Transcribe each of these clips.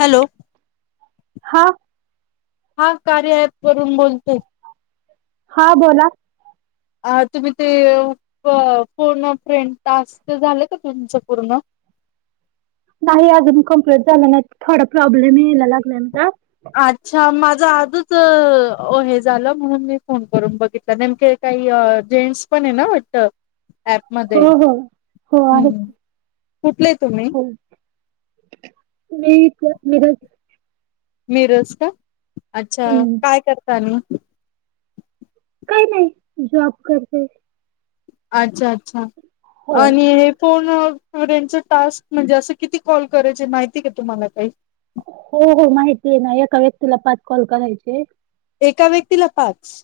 Hello हा हा कार्या अॅप वरून बोलतेय. हा बोला अ तुम्ही ते पूर्ण फ्रेंड तास ते झालं का तुमचं पूर्ण ? नाही अजून कंप्लीट झालं नाही थोडा प्रॉब्लेम यायला लागला आमचा अच्छा माझं आजच हे झालं म्हणून मी फोन करून बघितला नेमके काही जेंट्स पण ना वाटत. ऍप मध्ये हो हो हो आहे हम् कुठले तुम्ही, ? हो मी तर म मिरज का अच्छा हं. काय करता आणि काही नाही जॉब करते. अच्छा अच्छा हो आणि हे फोन संच टास्क म्हणजे असं किती कॉल करायचें माहिती काे तुम्हाला काही? हो हो माहिती आहे ना एका व्यक्तीला पाच कॉल करायचे. एका व्यक्तीला पाच!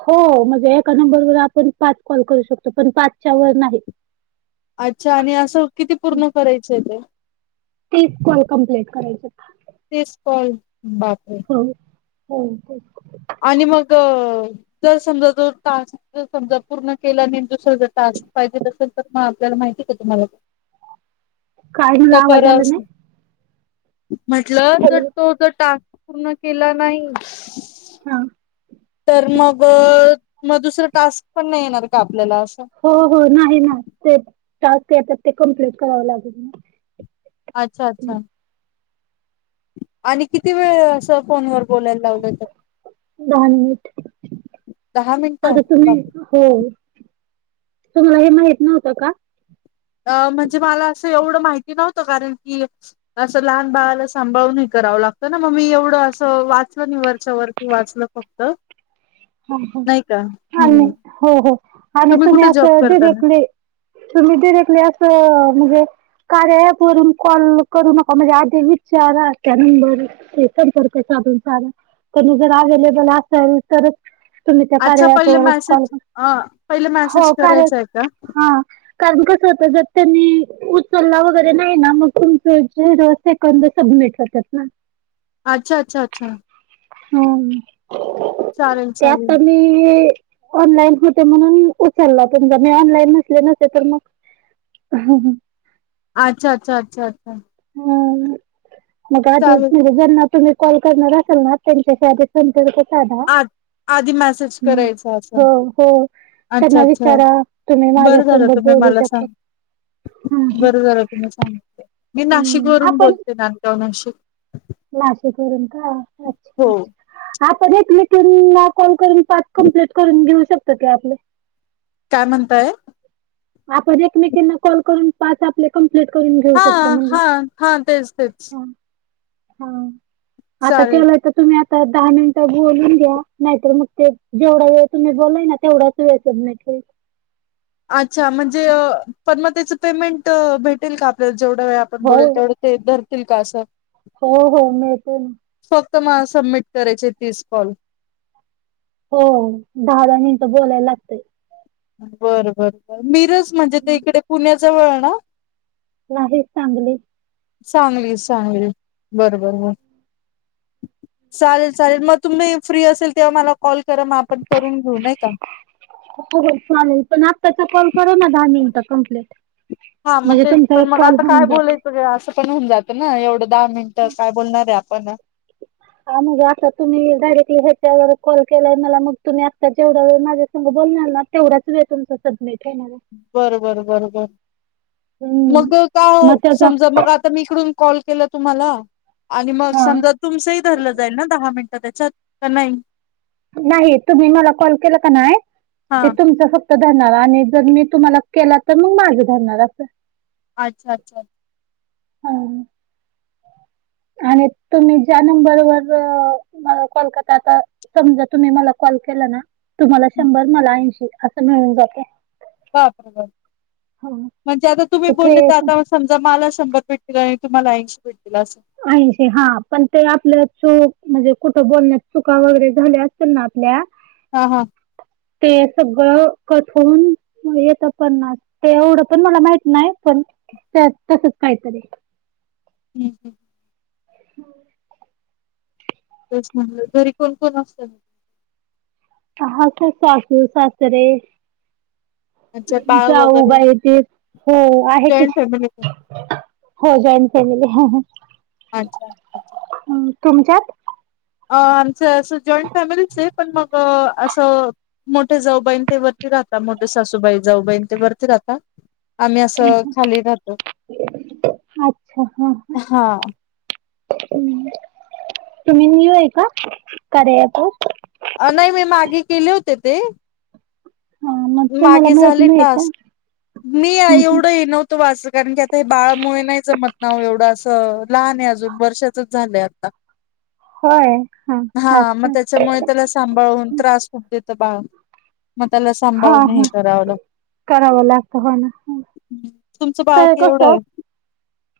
हो एका नंबर व आपण पाच कॉल करू शकतो पण पाचच्या वर नाही. अच्छा आणि असं किती पूर्ण करायचं ते? तीस काॅल कम्प्लीट करायचे. तीस कॉल बापरे--! हो हो आणि मग जर समजा जो टास्क समजा पूर्ण केला नाही दुसर जर टास्क पाहिजेल तर तसं मग आपल्याला माहिती आहे तुम्हाला काय मला तर आवाज आला करावच नाही. म्हटलं तर हॅलो तो जर टास्क पूर्ण केला नाही. हा तर मग मग दुसरं टास्क पण नाही येणार का? आपल्याला असं हो हो नाही ना ते टास्क येतात ते कम्पलेंट कराव लागेल ना. अच्छा अच्छा आणि किती वेळ असं फोन वर बोलायला लावलं तर? दहा मिनिट दहा मिनिटं आता तुम्ही बापरे हो तुम्हाला हे माहित नव्हतं का? अ म्हणजे मला असं एवढं माहिती नव्हतं कारण की असं लहान बाळाला सांभाळून का, कराव लागत ना मग मी एवढं अस वाचलं वरच्या वरती वाचलं फक्त ह ह नाही का आणि हम्म हो हो आणि तुम्ही कुठे जॉब असं करता ना डिरेक्टली तुम्ही डिरेक्टली असं म्हणजे, कार्यापरून कॉल करू नका म्हणजे आधी विचारा त्या नंबर ते संपर्क जर अबल असल तर, तुम्ही ते अच्छा के पहिले कॉल मेसेज अ पहिले मेसेज हो कार करायचा आहे का हा कारण क ज [unintelligible] त्यांनी. उचलला वगैरे नाही ना मग तुमच ज सेकंद सबमिट होतात ना. अच्छा! अच्छा! अच्छा! हम्! चालेल ते चालेल आत्ता मी. ऑनलाईन होते म्हणून उचलला पण ज मी ऑनलाईन नसले नसे तर मग. हम्! हम! अच्छा! अच्छा! अच्छा! अ्छा! हम चालेल मगजन ना त. कॉल करणार असेल ना त्यांच्या आधी संपर्क साधा. आ आधी मेसेज हम् करायचा असं हो हो. अच्छा त्यांना अच्छा विचारा तुम्ही माझ्यासोबत बोलू मला शकता. बरं झालं तुम्ही सांग मी नाशिक हम्म वरून बोलते नांदगाव नाशिक. माशी करून का अच्छा! हो अच्छा! कॉल करून पाच कमप्ट करून घेऊ शकत ते आपले. काय म्हणताय. आपण एकमेकांना कॉल करून पाच आपले क. करून घेऊ हा शकतो हा हा तेच तेच म्ह हा आता चालेल केलंय तर तुम्ही आ दहा मिनिटं बोलून घ्या नाहीतर मग ते जेवढा वेळ तुम्ही बोला ना तेवढाच वेळ स अच्छा म्हणजे पण मग त्याच पेमेंट भेटेल का आपल्या जेवढा वेळ आपण हो बोलल तेवढं ते धरतील का असं. हो हो मते ना. फक्त म सबमिट करेचे तीस कॉल. हो दहा दहा मिनिटं बोलायला लागतय. बर बर बर मिरज म्हणजे ते इकडे पुण्याजवळ ना. नाहीच चांगली. चांगली चांगली बर बर बर. चालेल चालेल मग तुम्ही फ्री असेल तेव्हा मला कॉल करा मग आपण करून घेऊ नाही का हो चालेल पण आत्ताचा कॉल कररा ना दहा मिनिट कमप्लीट. हा मग तेच पण मग आता काय बोलायचं असं पण होऊन जातं ना एवढं दहा मिनिटं काय बोलणारे आप हा मग आता तुम्ही डायरेक्टली ह्याच्यावर कॉल केलाय मला मग तुम्ही आता जवढ वेळ माझ्या स बोल तेवढाच आहे तुम समि. होणार बर बर बरबर. हम्म. मग का मग त्याचा समजा मग आता मी इकडून कॉल केला तुम्हाला. आणि मग हा समजा तुमचंही धरलं जाईल ना दहा मिनिटं त्याच्यात का नाही. नाही तुम्ही मला कॉल केला का नाही हा ते तुमच फत. तर धरणार आणि जर मी तुम्हाला केला तर मग माझे धरणार अस. अच्छा! अच्छा! हा. आणि तुम्ही ज्या नंबरवर म कॉल करता आता समजा तुम्ही मला कल. के ना तुम्हाला शंभर मला ऐशी अस मिळून जाते. बा बरबर हा. म्हणजे आता तुम्ही ते बोलले तर क्रिएशन आता समजा मला शंभर पेटीला आहे. तुमला ऐंशी भट. ऐशी हा पण ते आपलं. चो म्हणजे कुठं बोलण्यात चुका वगैरे झाल्या असत ना आपल्या हा हा. ते सगळं कठून येत पणना ते एवढं पण मला माहित नाही पण त्या तसच काहीतरी हम् हम् होम् तस म्हलं घरी कोण कोण असत हा ते सासू सासरे अच्छा बाळ जाऊ वगैरे बाई ते हो आहे की जॉईंट फॅमिली का? हो जॉईंट फॅमिली हाय अच्छा अच्छा तुमच्यात? अ आमचं अस जॉईंट फॅमिलीच आहे पण मग असं मोठे जाऊबाईन ते वरती राहता मोठ सासूबाई जाऊबाईन ते वरती राहतात अच्छा हा हा तुम्ही न्यू हाय का कार्यात अ नाही मी मागे केले होते ते हा मग तुम्हाला मागे माहित झाले नाही का टस्क मी हे हम्म, हम्म. एवढं नव्हतं वाच कारण की आता हे बाळामुळे नाही जमतना एवढं असं लहान आहे अजून वर्षाचच झालंय आता होय हा मग अच्छा त्याच्यामुळे त्याला सांभाळून त्रास खूप देतो आमच बाळ मग त्याला हा सांभाळूनही हा कराव करावं लागतं हो ना तुमचं बाळ तर केवढं कसं आहे?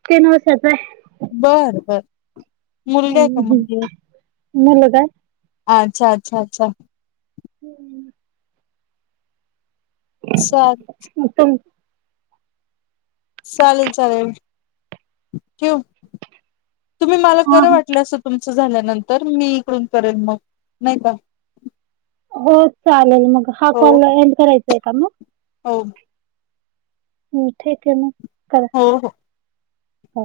तीन वर्षाच आहे. बर बर मुलगा का हम्म, हम्म. मुलगी आहे? मुलगा आहे अच्छा अच्छा अच्छा. हम्म. सात मग तुम चालेल चालेल क्यू तुम्ही मला हा खरं हा. वाटलं असं तुमच झाल्यानंतर मी इकडून करेन मग नाही का हो, चालेल मग हा हो कॉल एंड करायचा आहे का मग? हो. हम्म ठीक आहे मग? करा हो हो. हो.